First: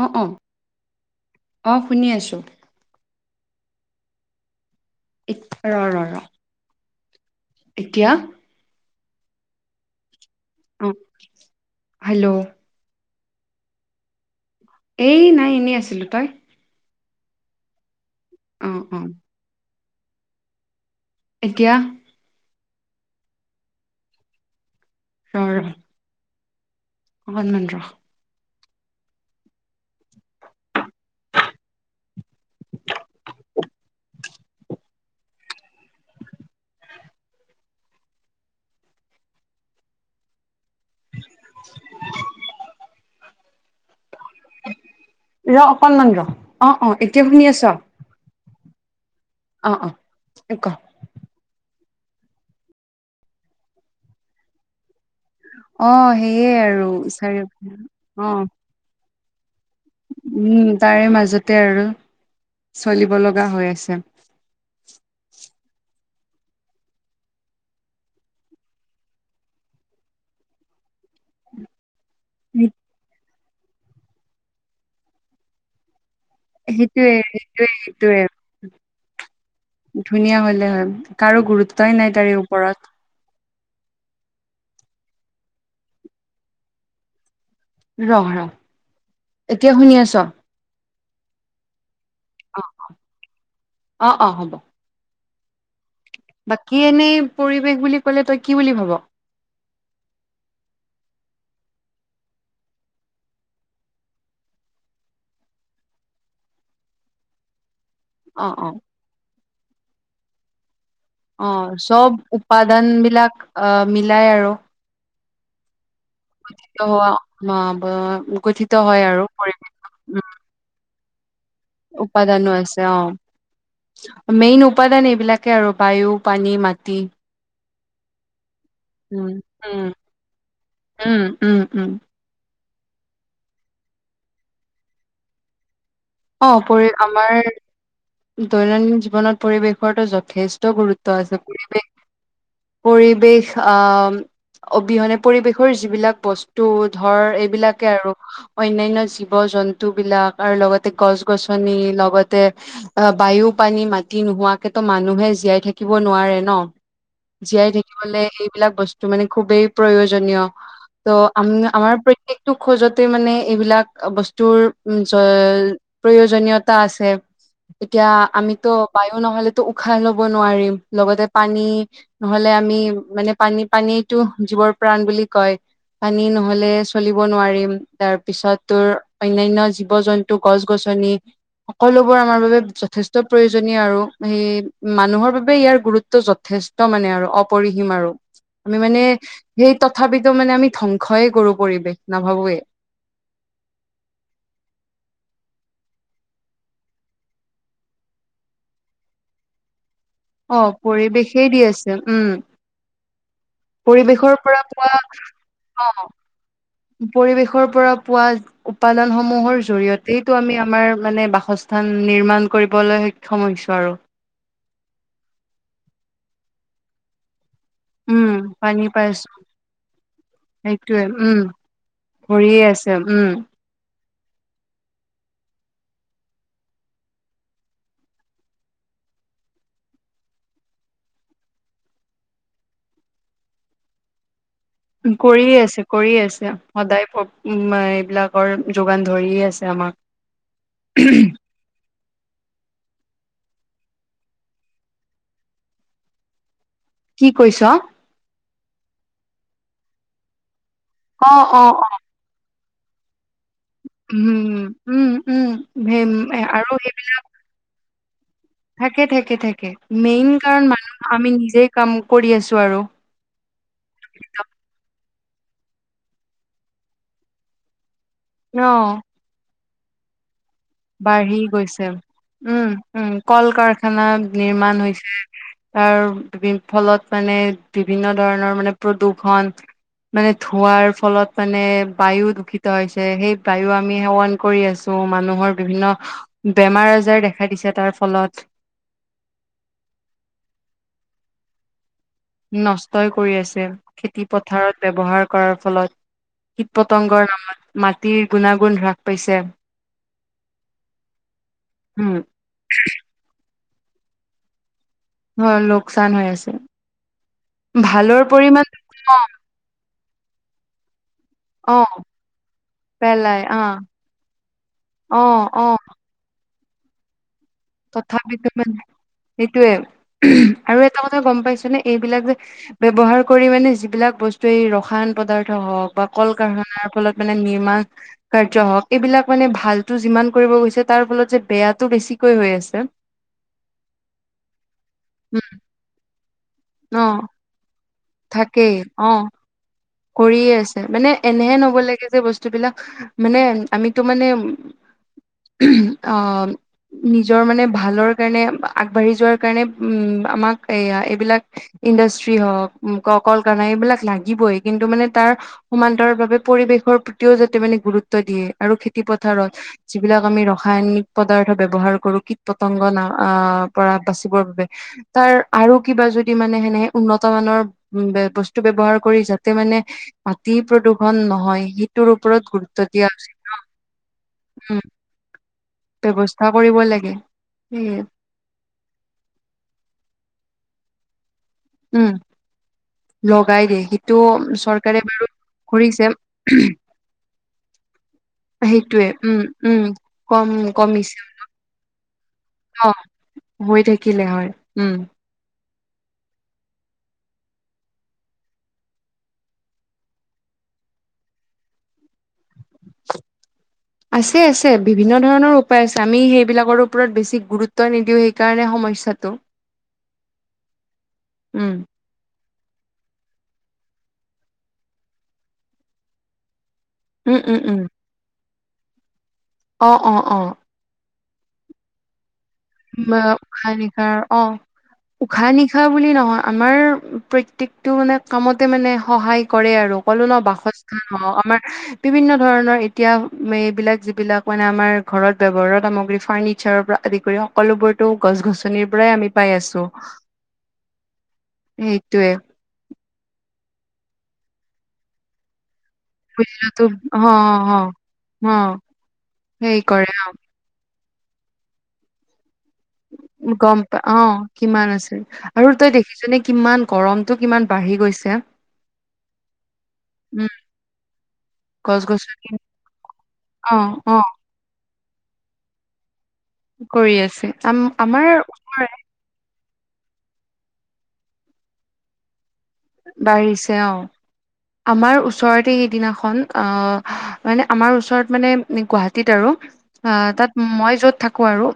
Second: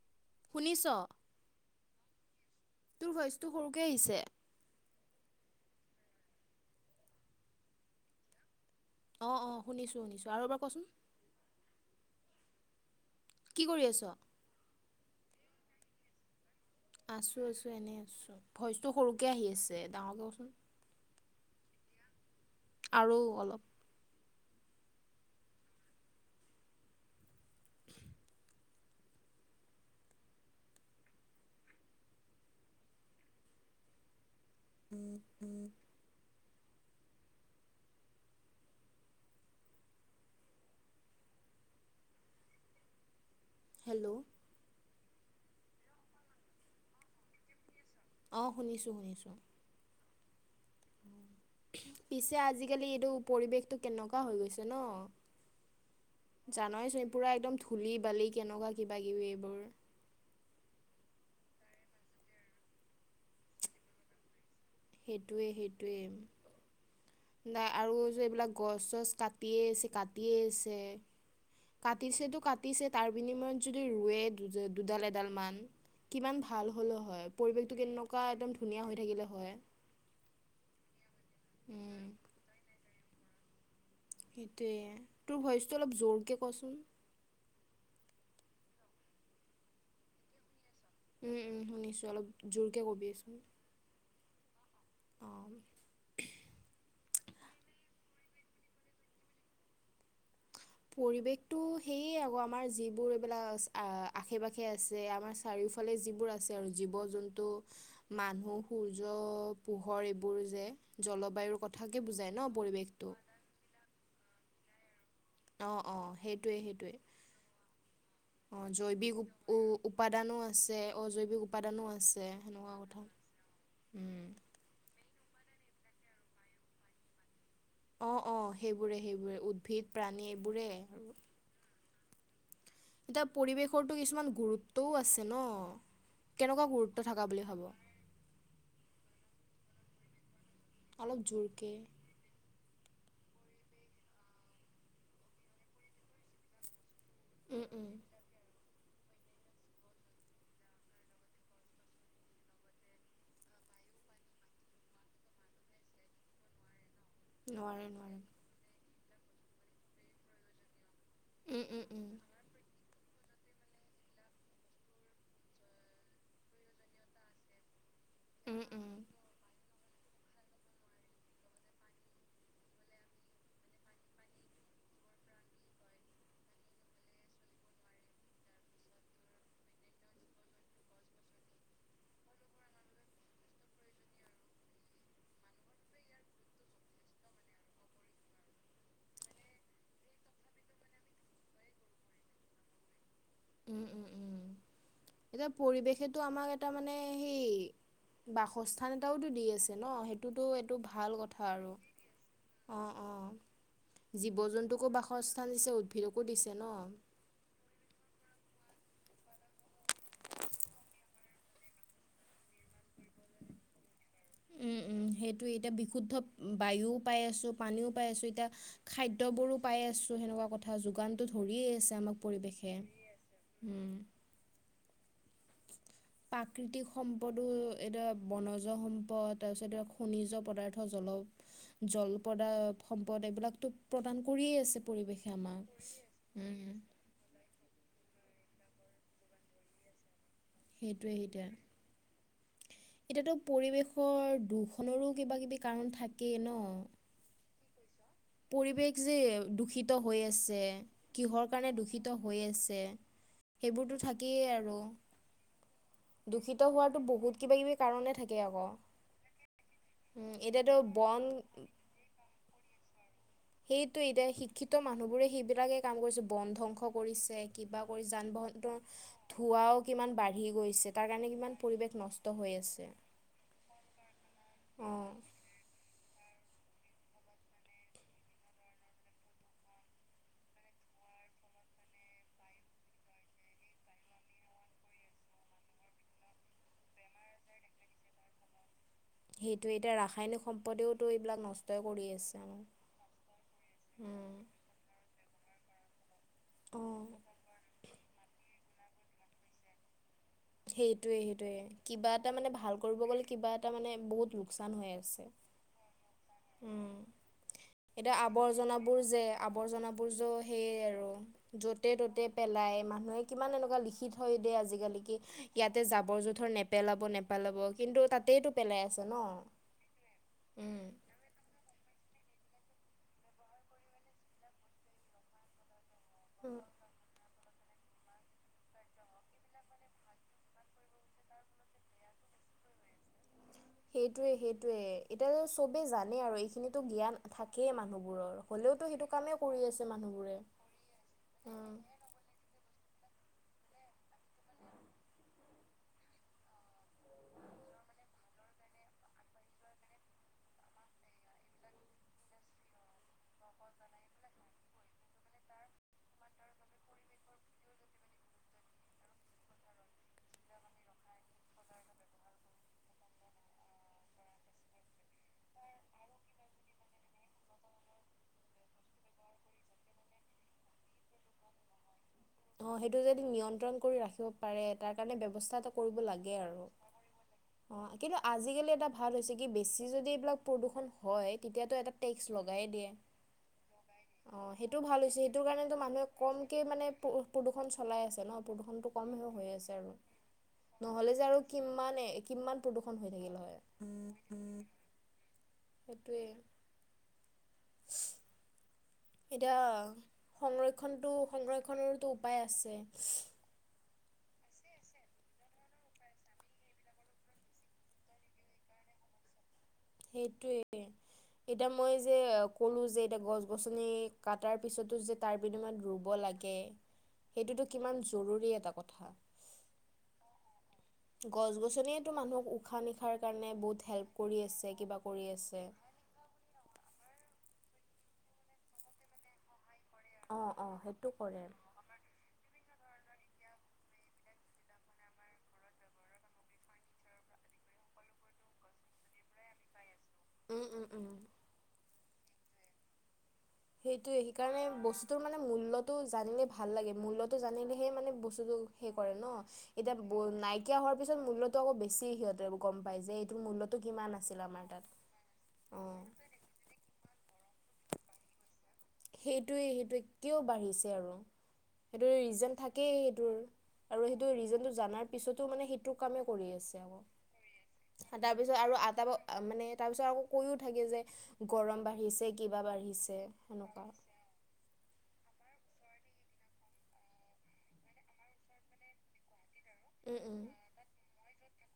অ', অ', শুনিছ, অ শুনি আছো তোৰ ভইচটো সৰুকে আহিছে। ৰহ-ৰহ-ৰহ। এতিয়া অ', অ', শুনিছো-শুনিছো আৰু কচোন অ, হেল্ল', কি কৰি আছ? এই নাই এনেই আছিলোঁ তই? আছোঁ আছো এনেই আছোঁ, অ ভইচটো অ সৰুকে আহি আছে ডাঙৰ কৰ চোন। এতিয়া, আৰু অলপ, ৰ, ৰহ অকনমান ৰহ হম হম [unintelligible] [unintelligible] হেল্ল'। ৰ অকনমান ৰ, অ' অ' এতিয়া শুনি আছ? অ' শুনিছোঁ শুনিছোঁ। অ' অ' ক - পিছে আজিকালি এইটো পৰিৱেশটো কেনেকুৱা হৈ গৈছে ন? অ সেয়ে আৰু জানয়ে চোন পুৰা চাৰি একদম অ ধূলি-বালি কেনেকুৱা কিবা-কিবি এইবোৰ উম' তাৰে মাজতে আৰু চলিব লগা হৈ আছে। সেইটোৱে -সেইটোৱে। নাই আৰু যে এইবিলাক গছ-চছ কাটিয়েই আছে কাটিয়ে আছে কাটিছেটো- সেই- কাটিছে তাৰ বিনিময়ত যদি ৰোৱে দুডাল এডাল মান কিমান ভা ল হ'লেও সেইটোয়ে হয়, সেইটোয়ে পৰিৱেশটো সেইটোয়ে কেনেকুৱা একদম ধুনীয়া হৈ থাকিলে হয় ধুনীয়া হ'লে হয়, কাৰো গুৰুত্বয়ে উম, নাই তাৰে ওপৰত সেইটোৱে তোৰ ভইচটো অলপ জোৰকে কচোন। ৰহ, ৰহ, এতিয়া শুনি আছ? উম' উম' শুনিছো অলপ, জোৰকে কবিচোন। অঁ অঁ হ'ব। অঁ। বাকী এনেই পৰিৱেশ বুলি কলে তই কি বুলি ভাব? পৰিৱেশটো সেয়ে আকৌ আমাৰ যিবোৰ এইবিলাক আশে-পাশে আছে আমাৰ চাৰিওফালে যিবোৰ আছে আৰু জীৱ-জন্তু অ মানুহ, অ সূৰ্য, পোহৰ এইবোৰ যে জলবায়ুৰ অহ' কথাকে চব বুজায় ন উপাদান পৰিৱেশটো বিলাক আহ মিলাই আৰু, অঁ অঁ হোৱা [unintelligible] বোৰৰ অহ' জৈৱিক উ -উপাদানো আছে, অজৈৱিক উপ উপাদানো আছে, উপাদানো সেনেকুৱা আছে অ কথা। উম'। মেইন উপাদান এইবিলাকে আৰু বায়ু, পানী, মাটি অ অ সেইবোৰে- উম সেইবোৰে উম উদ্ভিদ, প্ৰাণী এইবোৰেই আৰু উম উম উম এতিয়া পৰিৱেশৰটো কিছুমান গুৰুত্বও আছে ন? অ কেনেকুৱা পৰি গুৰুত্ব থকা আমাৰ বুলি ভাব? দৈনন্দিন জীৱনত পৰিৱেশৰো যথেষ্ট অলপ গুৰুত্ব আছে জোৰকে পৰিৱেশ- পৰিৱেশ আ অবিহনে পৰিৱেশৰ যিবিলাক বস্তু টো ধৰ উম, উম, এইবিলাকে আৰু অন্যান্য জীৱ -জন্তু বিলাক আৰু লগতে তে গছ -গছনি লগতে অ বায়ু, পানী, মাটি, নোহোৱাকেতো মানুহে জীয়াই থাকিব নোৱাৰে ন? জীয়াই নোৱাৰে নোৱাৰে থাকিবলে এইবিলাক বস্তু মানে খুবেই প্ৰয়োজনীয়। ত' আম উম, উম, আমাৰ উম, প্ৰত্যেকটো খোজতে মানে এইবিলাক বস্তুৰ জ প্ৰয়োজনীয়তা আছে এতিয়া উম, আমিতো উম, বায়ু নহলেতো উশাহ ল'ব নোৱাৰিম লগতে পানী নহলে আমি মানে পানী- পানীটো জীৱৰ প্ৰাণ বুলি কয়। পানী নহলে চলিব নোৱাৰিম, তাৰ পিছত তোৰ অন্যান্য জীৱ -জন্তুক গছ-গছনি সকলোবোৰ আমাৰ বাবে যথেষ্ট প্ৰয়োজনীয় আৰু সেই মানুহৰ বাবে ইয়াৰ গুৰুত্ব যথেষ্ট। মানে আৰু অপৰিহীম আৰু। আমি মানে সেই তথাপিতো মানে আমি ধ্বংসয়ে কৰোঁ পৰিৱেশ নাভাবোয়ে। উম উম উম এতিয়া পৰিৱেশেতো আমাক এটা মানে সেই বাসস্থান এটাওতো দি আছে ন সেই এইটোতো অ এইটো ভাল কথা পৰিৱেশেই দি আৰু আছে উম অঁ অঁ। পৰিৱেশৰ জীৱ পৰা -জন্তুকো পোৱা বাসস্থান দিছে অ উদ্ভিদকো দিছে ন। পৰিৱেশৰ পৰা পোৱা উৎপাদান সমূহৰ জৰিয়তেটো আমি আমাৰ মানে বাসস্থান নিৰ্মাণ কৰিবলৈ। সমস্যা আৰু উম উম সেইটোৱে এতিয়া বিশুদ্ধ বায়ুও পাই আছো, পানীও পাই আছোঁ, উম, এতিয়া পানী পাইছো খাদ্যবোৰো পাই আছোঁ সেনেকুৱা কথা সেইটোয়ে যোগানটো উম, ধৰিয়ে আছে আমাক কৰিয়ে পৰিৱেশে। আছে উম। উম [unintelligible] প্ৰাকৃতিক সম্পদো এতিয়া বনজ সম্পদ তাৰপিছত এতিয়া খনিজ পদাৰ্থ জল। জলপদা সম্পদ এইবিলাক টো প্ৰদান কৰিয়ে আছে। পৰিৱেশে কৰিয়ে আমাক। আছে কৰিয়ে আছে উম সদায়। উ এইবিলাকৰ যোগান ধৰিয়ে আছে আমাক। সেইটোৱে এতিয়া। এতিয়াতো পৰিৱেশৰ দূষনৰো কিবা কিবি কাৰণ থাকেই ন। কি কৈছ। পৰিৱেশ যে দূষিত হৈ আছে কিহৰ অ', কাৰণে অ', অ'। দূষিত হৈ আছে? সেইবোৰতো থাকেই উম, আৰু উম, উম, সেই দূষিত আৰু সেই হোৱা বহুত কিবা কিবি কাৰনে থাকে। আকৌ থাকে থাকে থাকে মেইন উম, কাৰণ এতিয়াতো মানুহ বন আমি নিজে কাম কৰি আছো আৰু সেইটো এতিয়া শিক্ষিত মানুহ বোৰে সেইবিলাকে কাম কৰিছে বন ধ্বংস কৰিছে কিবা পৰি যান অ'। বাহনটোৰ ধোঁৱাও কিমান বাঢ়ি গৈছে তাৰ কাৰণে বাঢ়ি কিমান গৈছে। পৰিৱেশ নষ্ট হৈ উম, আছে উম, কল কাৰখানা নিৰ্মাণ অঁ হৈছে। তাৰ বি ফলত মানে বিভিন্ন ধৰণৰ মানে প্ৰদূষন। মানে ধুৱাৰ ফলত মানে বায়ু দূষিত হৈছে সেই বায়ু আমি সেৱন কৰি আছোঁ। ত' মানুহৰ বিভিন্ন বেমাৰ আজাৰ দেখা দিছে তাৰ ফলত। সেইটো এতিয়া ৰাসায়নিক সম্পদেতো এইবিলাক নষ্টই কৰি আছে। আমাৰ নষ্টই কৰি আছে খেতি উম, পথাৰত ব্যৱহাৰ কৰাৰ ফলত। কীট অঁ পতংগৰ নামত মাটিৰ গুণাগুণ হ্ৰাস পাইছে। সেইটোৱে সেইটোৱে কিবা উম, এটা মানে ভাল কৰিব গ'লে কিবা এটা মানে বহুত লোকচান হৈ আছে। হয় লোকচান হৈ আছে। উম এতিয়া ভালৰ পৰিমাণ আৱৰ্জনাবোৰ অ', যে আৱৰ্জনাবোৰ য সেইয়ে আৰু য'তে অ', ত'তে পেলাই মানুহে পেলাই কিমান অ', এনেকুৱা লিখি থৈ দিয়ে আজিকালি কি অ', অ'। ইয়াতে জাবৰ জোঁথৰ নেপ নেপেলাব নেপেলাব কিন্তু তথাপিতো তাতেইতটো মানে পেলাই আছে ন, সেইটোয়ে উম আৰু এটা গম পাইছ নে এইবিলাক যে ব্যৱহাৰ কৰি মানে যিবিলাক বস্তু এই ৰসায়ন পদাৰ্থ হওঁক বা কল কাৰখানাৰ ফলত নিৰ্মাণকাৰ্য হক এইবিলাক মানে ভালটো যিমান কৰিব গৈছে তাৰ ফলত যে বেয়াটো বেছি কৈ হৈ আছে সেইটোয়ে সেইটোয়ে এতিয়া যে উম চবেই জানে আৰু এইখিনিতো অ জ্ঞান থাক কেই মানুহবোৰৰ থাকেই হ'লেওতো সেইটো অ কামেই কৰি আছে মানুহ কৰিয়ে আছে মানে এনেহে হব লাগে যে বস্তু বিলাক মানে আমিতো মানে অ নিজৰ মানে ভালৰ কাৰণে আগবাঢ়ি যোৱাৰ কাৰণে উম আমাক এয়া এইবিলাক ইণ্ডাষ্ট্ৰি হওক কলকাৰণা এইবিলাক লাগিবই কিন্তু মানে তাৰ সমান্তৰাল বাবে পৰিৱেশৰ প্ৰতিও যাতে মানে গুৰুত্ব দিয়ে আৰু খেতিপথাৰত যিবিলাক আমি ৰাসায়নিক পদাৰ্থ ব্যৱহাৰ কৰো কীট পতংগৰ না আ পৰা বাচিবৰ বাবে তাৰ আৰু কিবা যদি মানে এনেহেন উন্নত মানৰ বে বস্তু ব্যৱহাৰ কৰিছে যা তে মানে মাটি প্ৰদূষণ নহয় সি তোৰ ওপৰত অ গুৰুত্ব সেইটো দিয়া যদি উচিত নিয়ন্ত্ৰণ কৰি ৰাখিব পাৰে উম তাৰ কাৰণে ব্যৱস্থাটো কৰি ব্যৱস্থা কৰিব লাগে অ উম, কিন্তু আজিকালি এটা ভাল হৈছে কি বেছি যদি এইবিলাক প্ৰদূষণ হয় তেতিয়াতো এটা উম, টেক্স লগাইয়ে দিয়ে লগাই দিয়ে সেইটো অ সেইটো ভাল চৰকাৰে হৈছে, বাৰু সেইটো কাৰণেতো কৰিছে মানুহে কমকে মানে প্ৰ প্ৰদূষণ চলাই আছে ন প্ৰদূষণটো কম সেইটোৱে হে উম, হৈ আছে উম, আৰু কম নহ'লে কমিছে যে আৰু কিমানে কিমান প্ৰদূষণ ন' হৈ থাকিল হৈ থাকিলে হয়। হয় উম। সেইটোৱে [unintelligible] এতিয়া সংৰক্ষণটো সংৰক্ষণৰতো উপায় আছে। আছে আছে বিভিন্ন ধৰণৰ উপায় আছে আমি সেইবিলাকৰ ওপৰত বেছি গুৰুত্ব নিদিওঁ সে সেই কাৰণে সমস্যাটো সেইটোৱে এতিয়া উম, মই যে ক'লো যে এতিয়া গছ-গছনি কাটাৰ পিছতো যে তাৰ বিনিময়ত ৰুব লাগে উম, উম, সেইটোতো উম, কিমান জৰুৰী এটা কথা অ অ অ গছ-গছনিয়েতো মানুহক উম, উশাহ-নিশাহৰ কাৰণে উশাহ বহুত হেল্প কৰি আছে কিবা কৰি আছে। হে বুলি নহয় আমাৰ প্ৰত্যেকটো মানে কামতে মানে সহায় কৰে আৰু কলো ন অঁ অঁ সেইটো বাসস্থান হ কৰে আমাৰ বিভিন্ন ধৰণৰ এতিয়া এইবিলাক যিবিলাক মানে আমাৰ ঘৰত ব্যৱহাৰৰ সামগ্ৰী ফাৰ্ণিচাৰৰ পৰা। আদি কৰি সকলোবোৰতো গছ গছনিৰ পৰাই আমি পাই আছো। উম উম উম। সেইটোৱে সেইটোয়ে সেইকাৰণে বস্তুটোৰ মানে মূল্য টো জানিলে ভাল বুজিলো লাগে অ মূল্যটো অ জানিলেহে মানে অ বস্তুটো সেই কৰে ন সেই এতিয়া কৰে ব নাই কীয়া হোৱাৰ পিছত মূল্যটো আক বেছি সিহঁতে গম পাই যে এইটোৰ মূল্যটো গম পা কিমান অ আছিল আমাৰ তাত কিমান আছে আৰু তই অঁ দেখিছ নে কিমান গৰমটো কিমান বাঢ়ি গৈছে। সেইটোৱে সেইটোৱে কিয় উম বাঢ়িছে আৰু গছ সেইটো গছনি ৰিজন থাকেই সেইটোৰ অ আৰু অ সেইটো ৰিজনটো জানাৰ পিছতো মানে সেইটোক কামে কৰি আছে আকৌ। কৰি আছে আম আমাৰ ত আৰু ওচৰে আটা ব মানে তাৰ পিছত আকৌ কৈও থাকে যে গৰম বাঢ়িছে কিবা বাঢ়িছে। বাঢ়িছে সেনেকুৱা অ। আমাৰ ওচৰতে সেইদিনাখন আ মানে আমাৰ ওচৰত মানে গুৱাহাটীত আৰু আ উম উম তাত মই যত থাকো আৰু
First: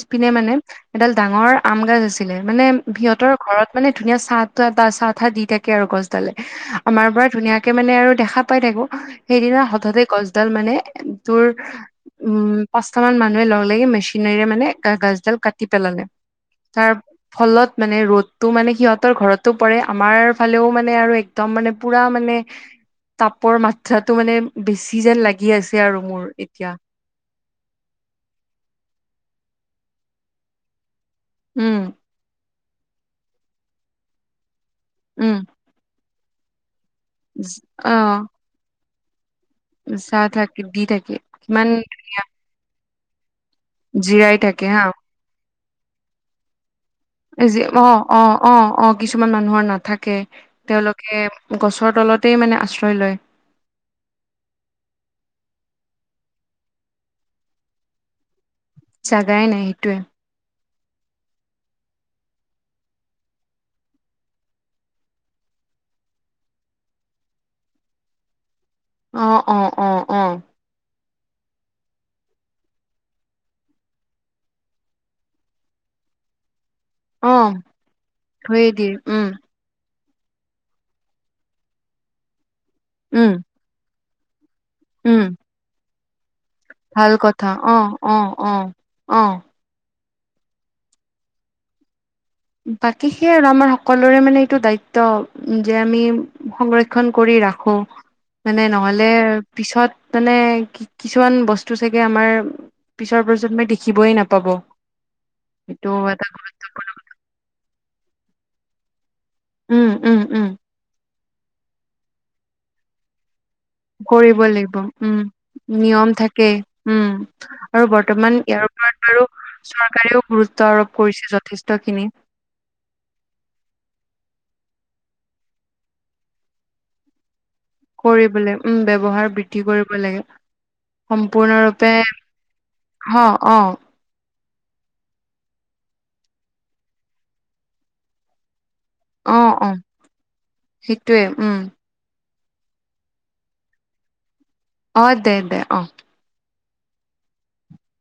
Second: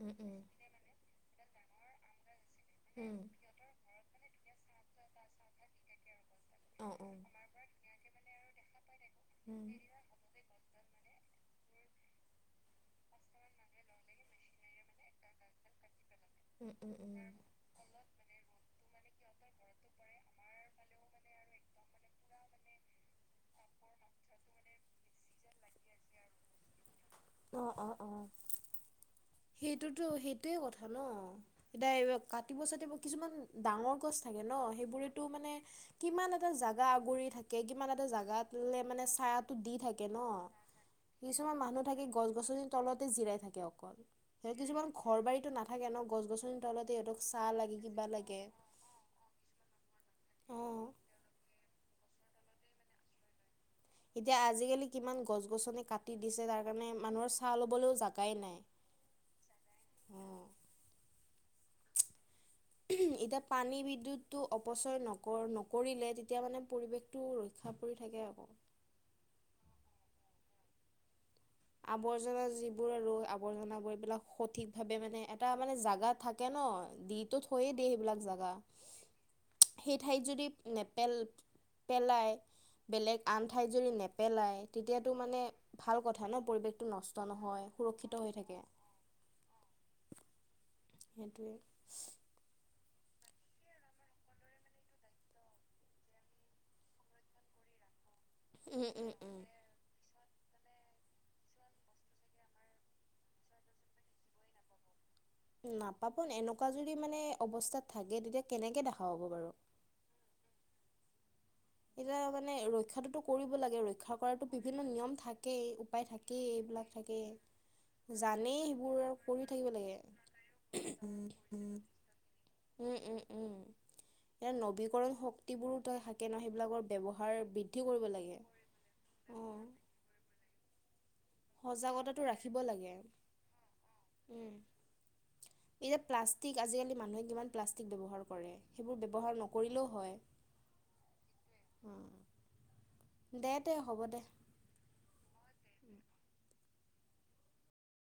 উম উম উম মানে এডাল ডাঙৰ আম গাজ আছিলে মানে সিহঁতৰ ঘৰত মানে ধুনীয়া চাহ ত চাহ তাহ দি দি থাকে আৰু গছডালে অঁ আমাৰ অঁ পৰা ধুনীয়াকে মানে আৰু দেখা পাই থাকো সেইদিনা উম হঠাতেই গছ ডাল মানে তোৰ উম পাঁচটা মান মানুহে লগ লাগি মেচিনেৰে মানে গা গাছডাল কাটি পেলালে। উম তাৰ উম উম ফলত মানে ৰ'দটো মানে সিহঁতৰ ঘৰতো পৰে আমাৰ ফালেও মানে আৰু একদম মানে পুৰা মানে তাপৰ মাত্ৰাটো মানে বেছি যেন লাগি আছে আৰু মোৰ এতিয়া। অ অ অ সেইটোতো সেইটোয়ে কথা ন উম, এতিয়া এ কাটিব চাটিব কিছুমান ডাঙৰ গছ থাকে ন সেইবোৰেতো উম, মানে কিমান এটা জেগা আগুৰি থাকে, কিমান এটা অ', জেগাতৈ মানে ছাইাত- দি থাকে ন, চাহ থাকি দি থাকে কিছুমান কিমান মানুহ থাকে গছ গছনি তলতে জিৰাই থাকে অ। কন, জিৰাই হেই থাকে হা কিছুমান ঘৰ বাৰীটো নাথাকে ন গছ গছনিৰ তলতে এইটো - ইজি অঁ অঁ অঁ অঁ। কিছুমান মানুহৰ নাথাকে অ তেওঁলোকে গছৰ তলতেই মানে আশ্ৰয় লয়। এতিয়া আজিকালি কিমান গছ গছনি কাটি দিছে তাৰ কাৰণে মানুহৰ চাহ ল'বলৈও জাগাই নাই। জাগাই নাই সেইটোৱে। অ এতিয়া পানী বিদ্যুৎটো অপচয় নক নকৰিলে তেতিয়া মানে পৰিৱেশ। টো ৰক্ষা পৰি থাকে আকৌ। অঁ অঁ অঁ অঁ। আৱৰ্জনা যিবোৰ ৰোগ আৱৰ্জনাবোৰ এইবিলাক সঠিক ভাৱে মানে এটা মানে জেগা থাকে ন। দি তো অ', থইয়ে দিয়ে সেইবিলাক জেগা। থৈয়ে দিয়ে উম, হেই ঠাইত যদি নেপেল নেপেলাই বেলেগ উম, আন ঠাইত। থাইত যদি নেপেলাই, তেতিয়াটো উম, মানে ভাল কথা ন পৰিৱেশ- ভাল নষ্ট কথা নহয় অ', সুৰক্ষিত অ', হৈ থাকে। অ', অ', সেইটোৱে। বাকী সেয়া আৰু আমাৰ সকলোৰে মানে এইটো দায়িত্ব যে আমি সংৰক্ষণ কৰি ৰাখোঁ। [inaudible] মানে নহ'লে উম উম পিছত মানে কি কিছুমান বস্তু চাগে আমাৰ। পিছৰ পিছত মই দেখিবই নাপাব। সেইটো নাপাব এটা এনেকুৱা যদি মানে অৱস্থাত থাকে তেতিয়া কেনেকে দেখা পাব বাৰু। উম উম উম। এতিয়া মানে ৰক্ষাটোতো। কৰিব লাগে ৰক্ষা কৰিব কৰাতো লাগিব বিভিন্ন নিয়ম উম থাকেই উপায় নিয়ম থাকেই এইবিলাক উম আৰু থাকেই। বৰ্তমান জানেই ইয়াৰ ওপৰত সেইবোৰ আৰু বাৰু কৰি থাকিব চৰকাৰেও গুৰুত্ব লাগে আৰোপ কৰিছে উম যথেষ্ট হুম। খিনি উম উম উম। এ নবীকৰণ শক্তিবোৰো তই থাকে নহয় সেইবিলাকৰ ব্যৱহাৰ বৃদ্ধি- কৰিব লাগে, উম ব্যৱহাৰ বৃদ্ধি অঁ কৰিব লাগে। সম্পূৰ্ণৰূপে সজাগতাটো ৰাখিব লাগে অঁ অঁ। উম, এতিয়া প্লাষ্টিক আজিকালি মানুহে কিমান প্লাষ্টিক ব্যৱহাৰ কৰে। সেইবোৰ অ ব্যৱহাৰ অ নকৰিলেও হয়। সেইটোয়ে উম দে দে হ'ব দে। অঁ দে দে অঁ।